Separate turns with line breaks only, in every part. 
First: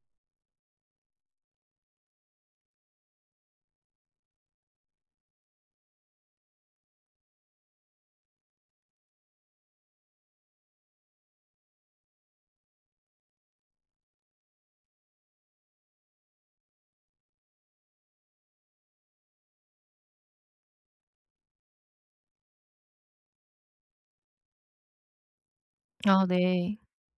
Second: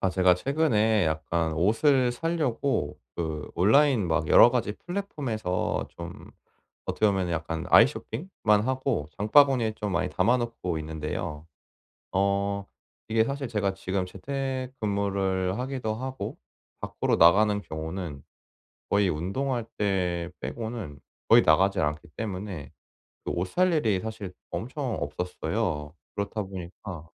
아, 제가 최근에 약간 옷을 사려고 그 온라인 막 여러 가지 플랫폼에서 좀 어떻게 보면 약간 아이 쇼핑만 하고 장바구니에 좀 많이 담아 놓고 있는데요. 어 이게 사실 제가 지금 재택근무를 하기도 하고 밖으로 나가는 경우는 거의 운동할 때 빼고는 거의 나가질 않기 때문에 그 옷 살 일이 사실 엄청 없었어요.
아
그렇다
네.
보니까,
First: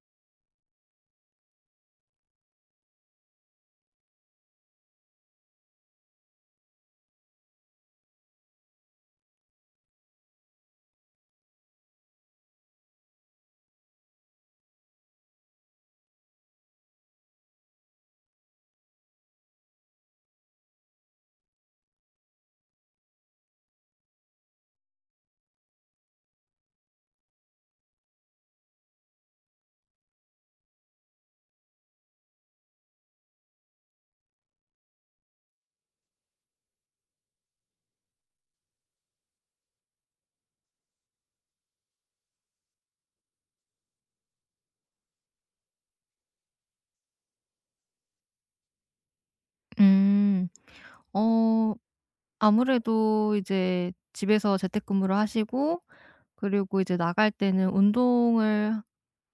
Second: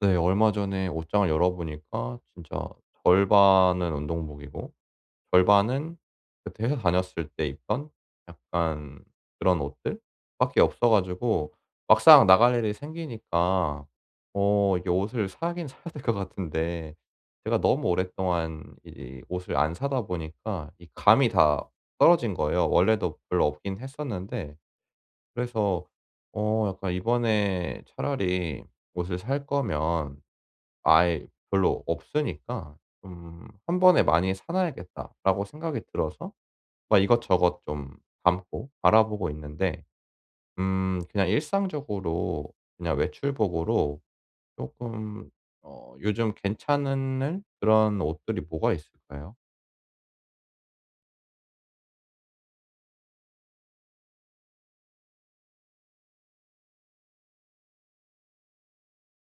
네. 얼마 전에 옷장을 열어보니까 진짜 절반은 운동복이고 절반은 그때 회사 다녔을 때 입던 약간 그런 옷들 밖에 없어 가지고 막상 나갈 일이 생기니까 이게 옷을 사긴 사야 될 것 같은데, 제가 너무 오랫동안 이 옷을 안 사다 보니까 이 감이 다 떨어진 거예요. 원래도 별로 없긴 했었는데, 그래서 약간 이번에 차라리 옷을 살 거면 아예 별로 없으니까 좀 '한 번에 많이 사 놔야겠다.'라고 생각이 들어서 막 이것저것 좀 담고 알아보고 있는데, 그냥 일상적으로 그냥 외출복으로 조금 요즘 괜찮은 그런 옷들이 뭐가 있을까요?
음. 어 아무래도 이제 집에서 재택근무를 하시고, 그리고 이제 나갈 때는 운동을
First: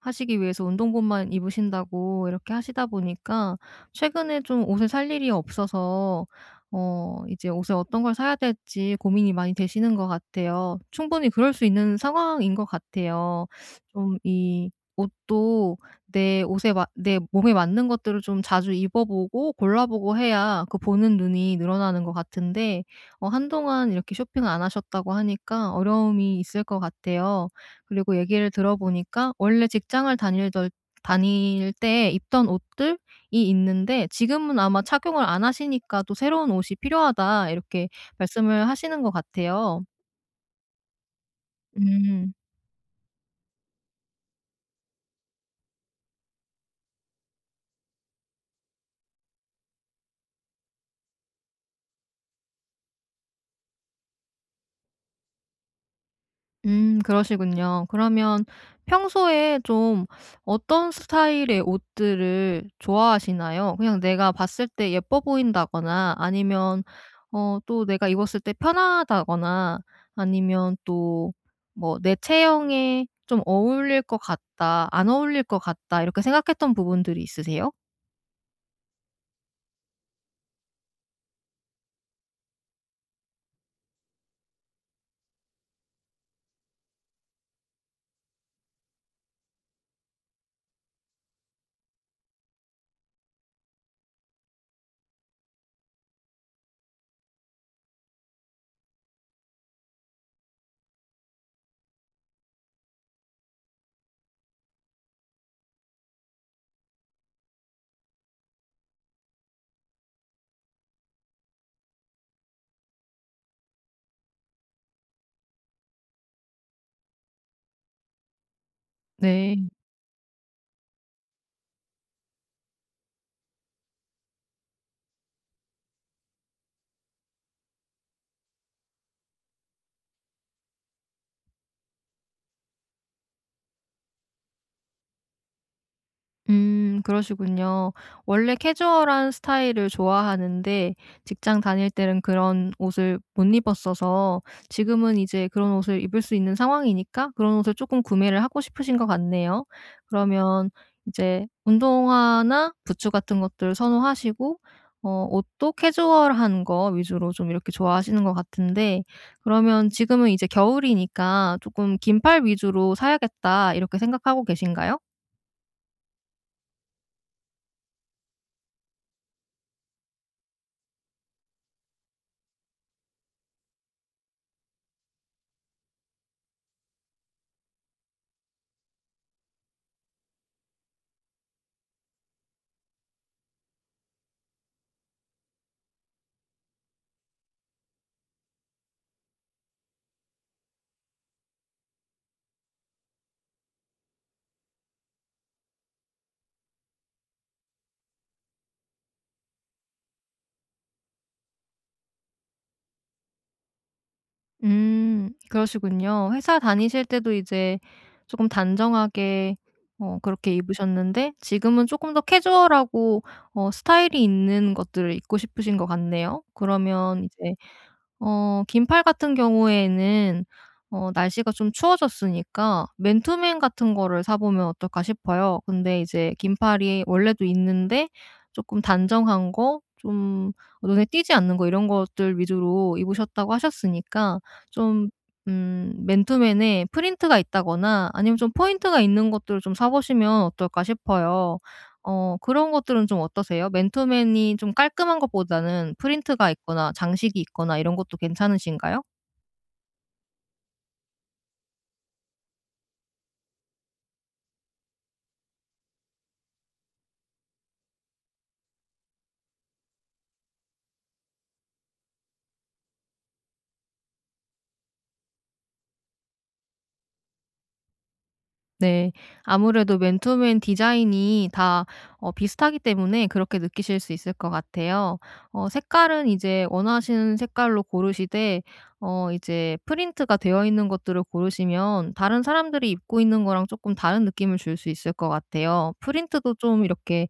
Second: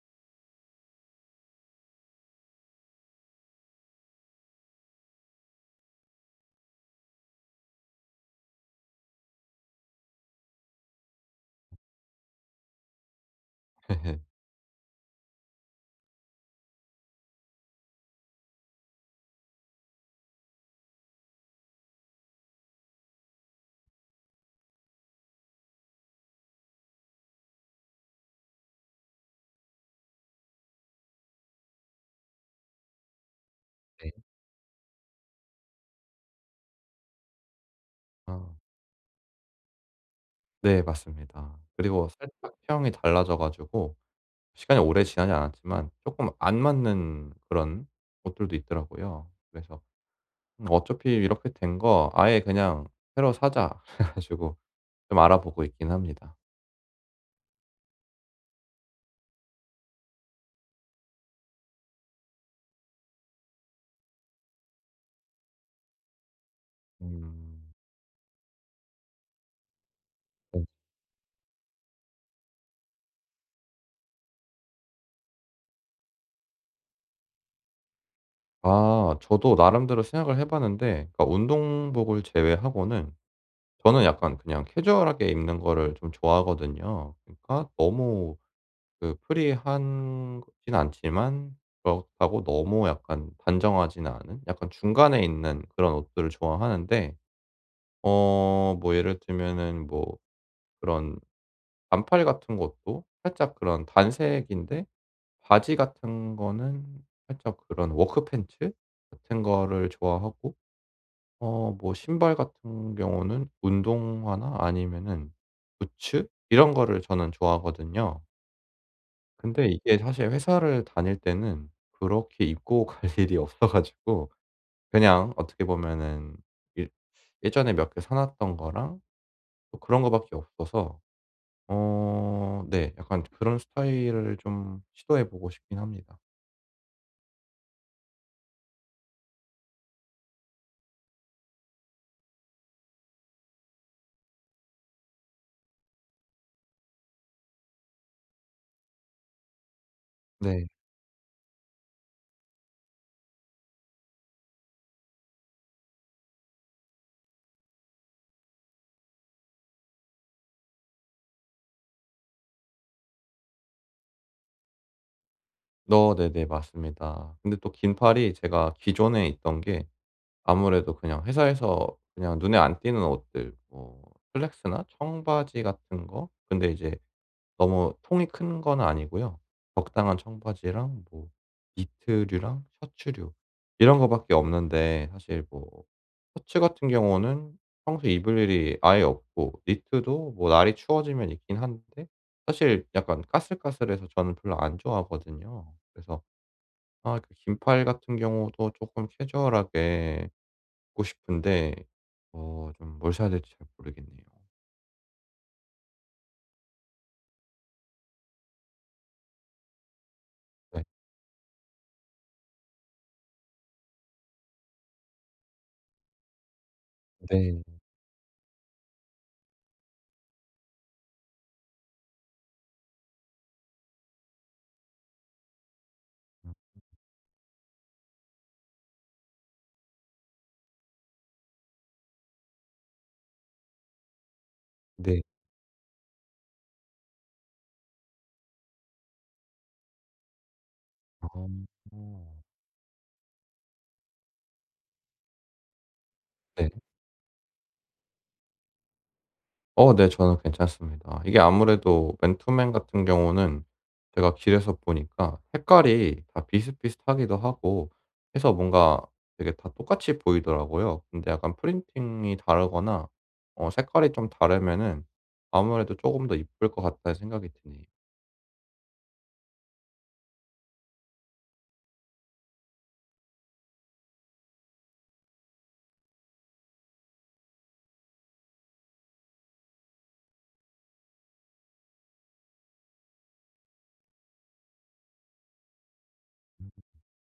하시기 위해서 운동복만 입으신다고 이렇게 하시다 보니까 최근에 좀 옷을 살 일이 없어서 이제 옷을 어떤 걸 사야 될지 고민이 많이 되시는 것 같아요. 충분히 그럴 수 있는 상황인 것 같아요. 좀 이 옷도 내 몸에 맞는 것들을 좀 자주 입어보고 골라보고 해야 그 보는 눈이 늘어나는 것 같은데, 한동안 이렇게 쇼핑을 안 하셨다고 하니까 어려움이 있을 것 같아요. 그리고 얘기를 들어보니까 원래 직장을 다닐 때 입던 옷들이 있는데,
네.
지금은 아마 착용을 안 하시니까 또 "새로운 옷이 필요하다." 이렇게
아,
말씀을 하시는 것 같아요.
네, 맞습니다. 그리고
음.
살짝 취이 달라져 가지고 시간이 오래 지나지 않았지만 조금 안 맞는 그런 옷들도 있더라고요. 그래서 어차피 이렇게 된 거 아예 그냥 새로 사자 그래 가지고 좀 알아보고 있긴 합니다.
그러시군요. 그러면 평소에 좀 어떤 스타일의 옷들을 좋아하시나요? 그냥 내가 봤을 때 예뻐 보인다거나, 아니면
음.
또 내가 입었을 때 편하다거나,
네.
아니면 또 뭐 '내 체형에 좀 어울릴 것 같다. 안 어울릴 것 같다.' 이렇게 생각했던 부분들이 있으세요?
아, 저도 나름대로 생각을 해 봤는데, 그러니까 운동복을 제외하고는 저는 약간 그냥 캐주얼하게 입는 거를 좀 좋아하거든요. 그러니까 너무 그 프리한 거진 않지만 그렇다고 너무 약간 단정하지는 않은 약간 중간에 있는 그런 옷들을 좋아하는데, 뭐 예를 들면은 뭐 그런 반팔 같은 것도 살짝 그런 단색인데 바지 같은 거는 살짝 그런 워크 팬츠 같은 거를 좋아하고, 뭐 신발 같은 경우는 운동화나 아니면은 부츠 이런 거를 저는 좋아하거든요. 근데
네.
이게 사실 회사를 다닐 때는 그렇게 입고 갈 일이 없어 가지고 그냥 어떻게 보면은 일 예전에 몇 개 사 놨던 거랑 또 그런 거밖에 없어서 네. 약간 그런 스타일을 좀 시도해 보고 싶긴 합니다.
그러시군요. 원래 캐주얼한 스타일을 좋아하는데 직장 다닐 때는 그런 옷을 못 입었어서 지금은 이제 그런 옷을 입을 수 있는 상황이니까 그런 옷을 조금 구매를 하고 싶으신 것 같네요.
네.
그러면 이제 운동화나 부츠 같은 것들을 선호하시고, 옷도 캐주얼한 거 위주로 좀 이렇게 좋아하시는 것 같은데, 그러면 지금은 이제 겨울이니까 '조금 긴팔 위주로 사야겠다.' 이렇게 생각하고 계신가요?
네네, 맞습니다. 근데 또 긴팔이 제가 기존에 있던 게 아무래도 그냥 회사에서 그냥 눈에 안 띄는 옷들 뭐 슬랙스나 청바지 같은 거, 근데 이제 너무 통이 큰 건 아니고요. 적당한 청바지랑 뭐 니트류랑 셔츠류 이런 거밖에 없는데, 사실 뭐 셔츠 같은 경우는 평소에 입을 일이 아예 없고 니트도 뭐 날이 추워지면 있긴 한데 사실 약간 까슬까슬해서 저는 별로 안 좋아하거든요. 그래서 아, 그 긴팔 같은 경우도 조금 캐주얼하게 입고 싶은데 좀 뭘 사야 될지 잘 모르겠네요.
음. 그러시군요. 회사 다니실 때도 이제 조금 단정하게 그렇게
네.
입으셨는데 지금은 조금 더 캐주얼하고 스타일이 있는 것들을 입고 싶으신 것 같네요. 그러면 이제
네.
긴팔 같은 경우에는 날씨가 좀 추워졌으니까 맨투맨 같은 거를 사 보면 어떨까 싶어요. 근데 이제 긴팔이 원래도 있는데 조금 단정한 거, 좀 눈에 띄지 않는 거, 이런 것들 위주로 입으셨다고 하셨으니까 좀,
네.
맨투맨에 프린트가 있다거나 아니면 좀 포인트가 있는 것들을 좀 사 보시면 어떨까 싶어요.
아.
그런 것들은 좀 어떠세요? 맨투맨이 좀 깔끔한 것보다는 프린트가
네.
있거나 장식이 있거나 이런 것도 괜찮으신가요?
네. 저는 괜찮습니다. 이게 아무래도 맨투맨 같은 경우는 제가 길에서 보니까 색깔이 다 비슷비슷하기도 하고 해서 뭔가 되게 다 똑같이 보이더라고요. 근데 약간 프린팅이 다르거나 색깔이 좀 다르면은 아무래도 조금 더 이쁠 것 같다는 생각이 드네요.
네. 아무래도 맨투맨 디자인이 다 비슷하기 때문에 그렇게 느끼실 수 있을 것 같아요. 색깔은 이제 원하시는 색깔로 고르시되, 이제 프린트가 되어 있는 것들을 고르시면 다른 사람들이 입고 있는 거랑 조금 다른 느낌을 줄 수 있을 것 같아요. 프린트도 좀 이렇게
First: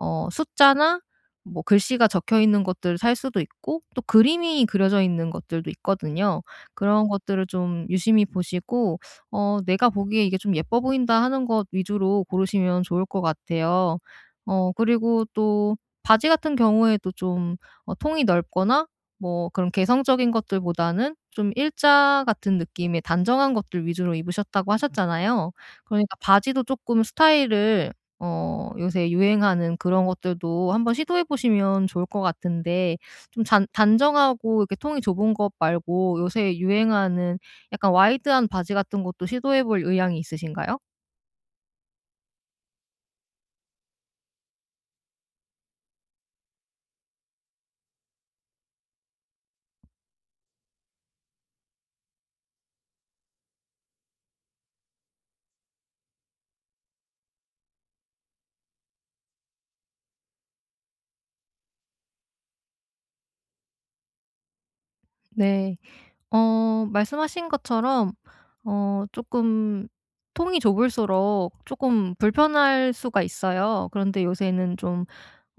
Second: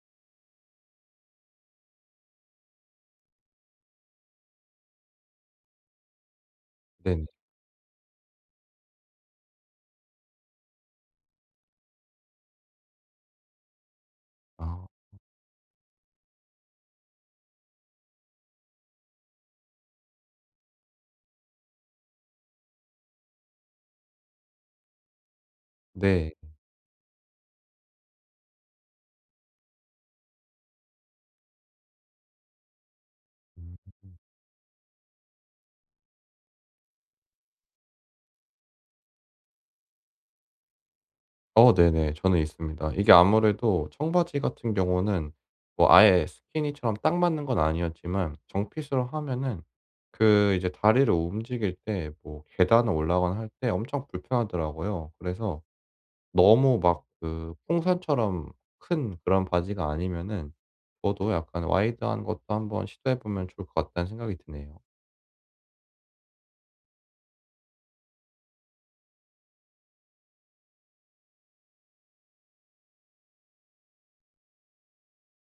숫자나 뭐 글씨가 적혀 있는 것들을 살 수도 있고, 또 그림이 그려져 있는 것들도 있거든요. 그런
네네.
것들을 좀 유심히 보시고 내가 보기에 이게 좀 예뻐 보인다 하는 것 위주로 고르시면 좋을 것 같아요.
아
그리고 또 바지 같은 경우에도 좀 통이 넓거나 뭐 그런 개성적인 것들보다는 좀 일자 같은 느낌의 단정한 것들 위주로 입으셨다고 하셨잖아요. 그러니까
네.
바지도 조금 스타일을 요새 유행하는 그런 것들도 한번 시도해 보시면 좋을 것 같은데, 좀 잔
음.
단정하고 이렇게 통이 좁은 것 말고 요새 유행하는 약간 와이드한 바지 같은 것도 시도해 볼 의향이 있으신가요?
네네. 저는 있습니다. 이게 아무래도 청바지 같은 경우는 뭐 아예 스키니처럼 딱 맞는 건 아니었지만 정핏으로 하면은 그 이제 다리를 움직일 때 뭐 계단을 올라가거나 할 때 엄청 불편하더라고요. 그래서 너무 막 그 풍선처럼 큰 그런 바지가 아니면은 저도 약간 와이드한 것도 한번 시도해 보면 좋을 것 같다는 생각이 드네요.
네. 말씀하신 것처럼 어금 통이 좁을수록 조금 불편할 수가 있어요. 그런데 요새는 좀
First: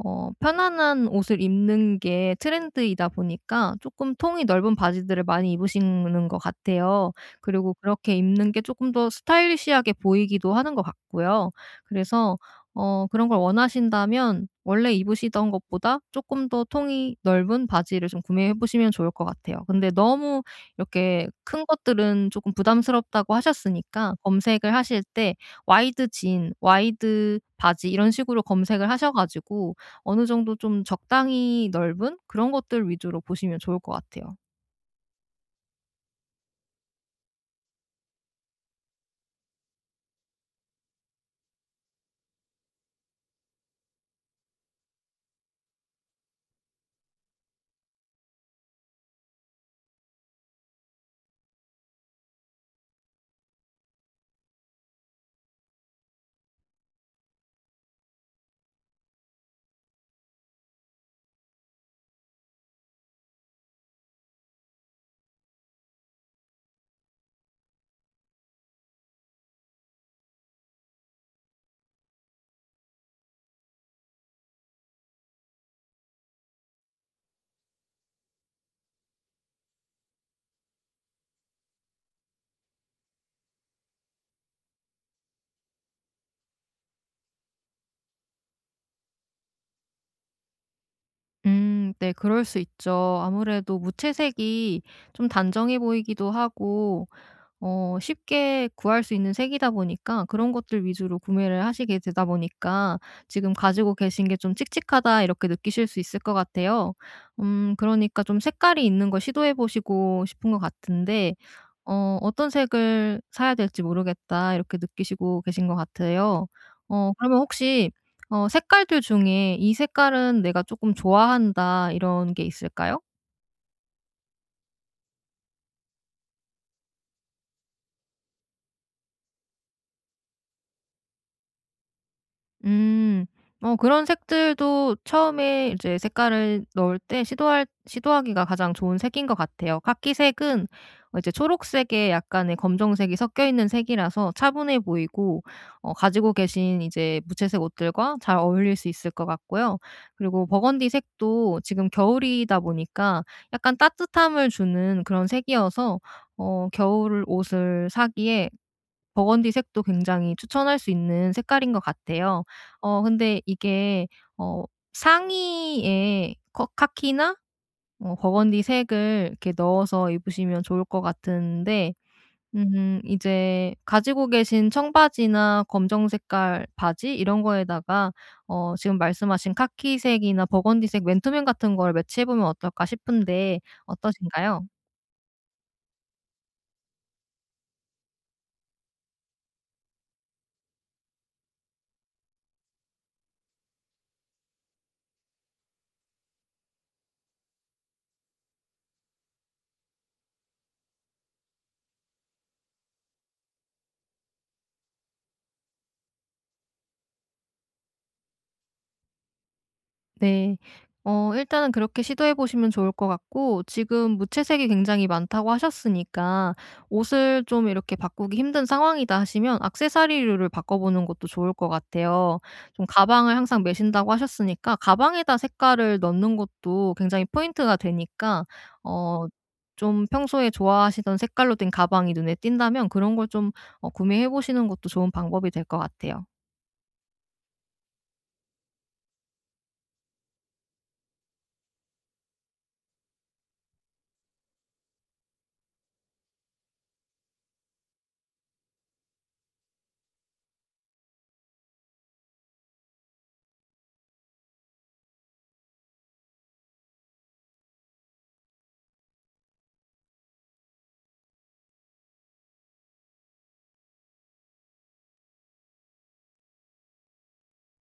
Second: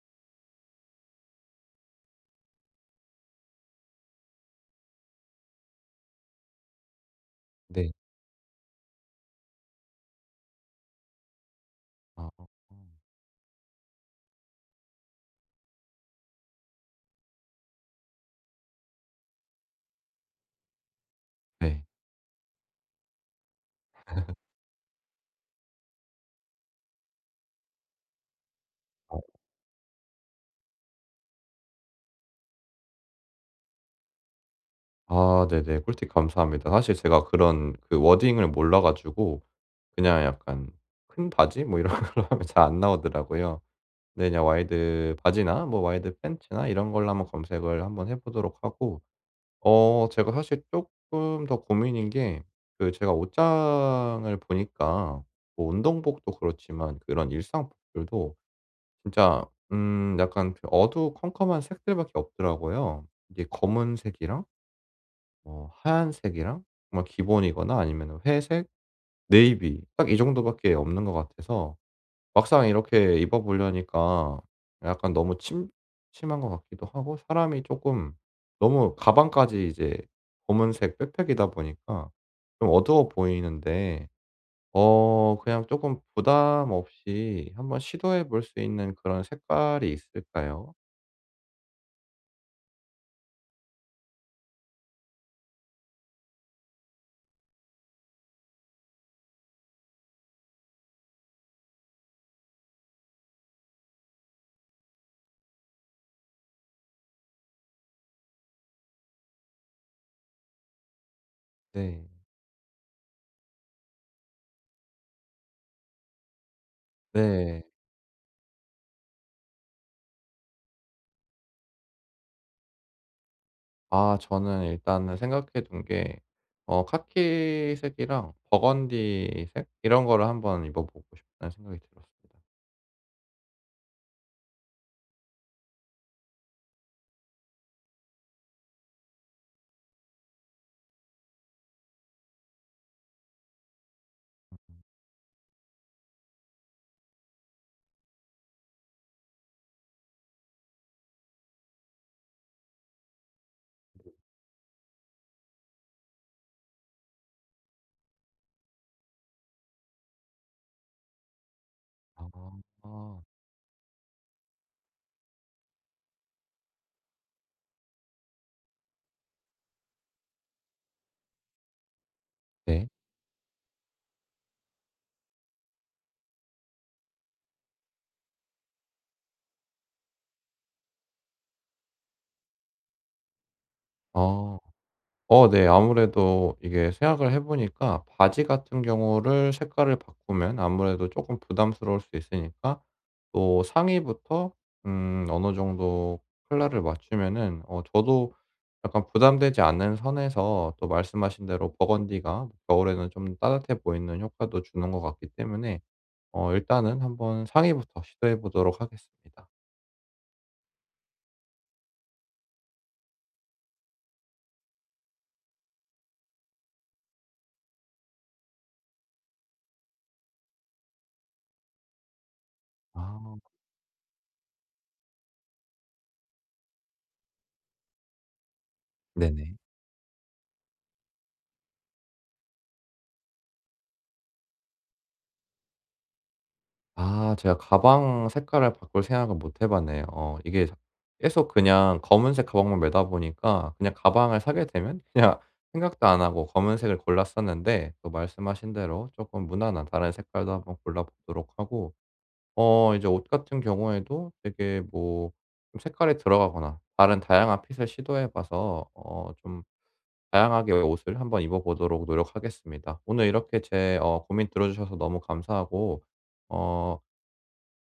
편안한 옷을 입는 게 트렌드이다 보니까 조금 통이 넓은 바지들을 많이 입으시는 것 같아요. 그리고
네.
그렇게 입는 게 조금 더 스타일리시하게 보이기도 하는 것 같고요. 그래서
아.
그런 걸 원하신다면 원래 입으시던 것보다 조금 더 통이 넓은 바지를 좀 구매해 보시면 좋을 것 같아요. 근데 너무 이렇게 큰
네.
것들은 조금 부담스럽다고 하셨으니까 검색을 하실 때 와이드 진, 와이드 바지 이런 식으로 검색을 하셔
어
가지고 어느 정도 좀 적당히 넓은 그런 것들 위주로 보시면 좋을 것 같아요.
아 네네, 꿀팁 감사합니다. 사실 제가 그런 그 워딩을 몰라 가지고 그냥 약간 "큰 바지?" 뭐 이런 걸로 하면 잘 안 나오더라고요. 네, 그냥 와이드 바지나 뭐 와이드 팬츠나 이런 걸로 한번 검색을 한번 해 보도록 하고, 제가 사실 조금 더 고민인 게 그 제가 옷장을 보니까 뭐 운동복도 그렇지만 그런 일상복들도 진짜 약간 그 어두컴컴한 색들밖에 없더라고요. 이게 검은색이랑 뭐 하얀색이랑 정말 기본이거나 아니면 회색, 네이비 딱 이 정도밖에 없는 것 같아서 막상 이렇게 입어 보려니까 약간 너무 침 심한 것 같기도 하고 사람이 조금 너무 가방까지 이제 검은색 백팩이다 보니까 좀 어두워 보이는데, 그냥 조금 부담 없이 한번 시도해 볼 수 있는 그런 색깔이 있을까요?
네, 그럴 수 있죠. 아무래도 무채색이 좀 단정해 보이기도 하고, 쉽게 구할 수 있는 색이다 보니까 그런 것들 위주로 구매를 하시게 되다 보니까 지금 가지고 계신 게 좀 칙칙하다 이렇게 느끼실 수 있을 것 같아요. 그러니까 좀 색깔이 있는 걸 시도해 보시고 싶은 것 같은데,
네.
'어떤 색을 사야 될지 모르겠다.' 이렇게 느끼시고 계신 것 같아요. 그러면
네.
혹시 색깔들 중에 '이 색깔은 내가 조금 좋아한다.' 이런 게 있을까요?
아, 저는 일단은 생각해 둔 게 카키색이랑 버건디색 이런 거를 한번 입어 보고 싶다는 생각이 들었습니다.
음. 그런 색들도 처음에 이제 색깔을 넣을 때 시도할 시도하기가 가장 좋은 색인 것 같아요. 카키색은 이제 초록색에 약간의 검정색이 섞여 있는 색이라서 차분해
음.
보이고 가지고 계신 이제 무채색 옷들과 잘 어울릴 수 있을 것 같고요. 그리고 버건디 색도 지금 겨울이다 보니까 약간 따뜻함을 주는 그런 색이어서 겨울 옷을 사기에 버건디 색도 굉장히 추천할 수 있는 색깔인 것 같아요.
아.
근데 이게 어 상의에 커 카키나 버건디 색을 이렇게 넣어서 입으시면 좋을 것 같은데,
네.
이제 가지고 계신 청바지나 검정 색깔 바지 이런 거에다가 지금 말씀하신 카키색이나 버건디색 맨투맨 같은 걸 매치해 보면 어떨까 싶은데
아.
어떠신가요?
네. 아무래도 이게 생각을 해 보니까 바지 같은 경우를 색깔을 바꾸면 아무래도 쪼끔 부담스러울 수 있으니까 또 상의부터 어느 정도 컬러를 맞추면은 저도 약간 부담되지 않는 선에서 또 말씀하신 대로 버건디가 겨울에는 좀 따뜻해 보이는 효과도 주는 것 같기 때문에 일단은 한번 상의부터 시도해 보도록 하겠습니다.
네. 일단은 그렇게 시도해 보시면 좋을 것 같고, 지금 무채색이 굉장히 많다고 하셨으니까 '옷을 좀 이렇게 바꾸기 힘든 상황이다.' 하시면 액세서리류를 바꿔 보는 것도 좋을 것 같아요. 좀
아.
가방을 항상 메신다고 하셨으니까 가방에다 색깔을 넣는 것도 굉장히 포인트가 되니까 어
네네.
좀 평소에 좋아하시던 색깔로 된 가방이 눈에 띈다면 그런 걸 좀 구매해 보시는 것도 좋은 방법이 될 것 같아요.
아, 제가 가방 색깔을 바꿀 생각을 못 해 봤네요. 이게 자 계속 그냥 검은색 가방만 메다 보니까 그냥 가방을 사게 되면 그냥 생각도 안 하고 검은색을 골랐었는데, 또 말씀하신 대로 조금 무난한 다른 색깔도 한번 골라 보도록 하고, 이제 옷 같은 경우에도 되게 뭐 좀 색깔이 들어가거나 다른 다양한 핏을 시도해 봐서 좀 다양하게 옷을 한번 입어 보도록 노력하겠습니다. 오늘 이렇게 제 고민 들어 주셔서 너무 감사하고 어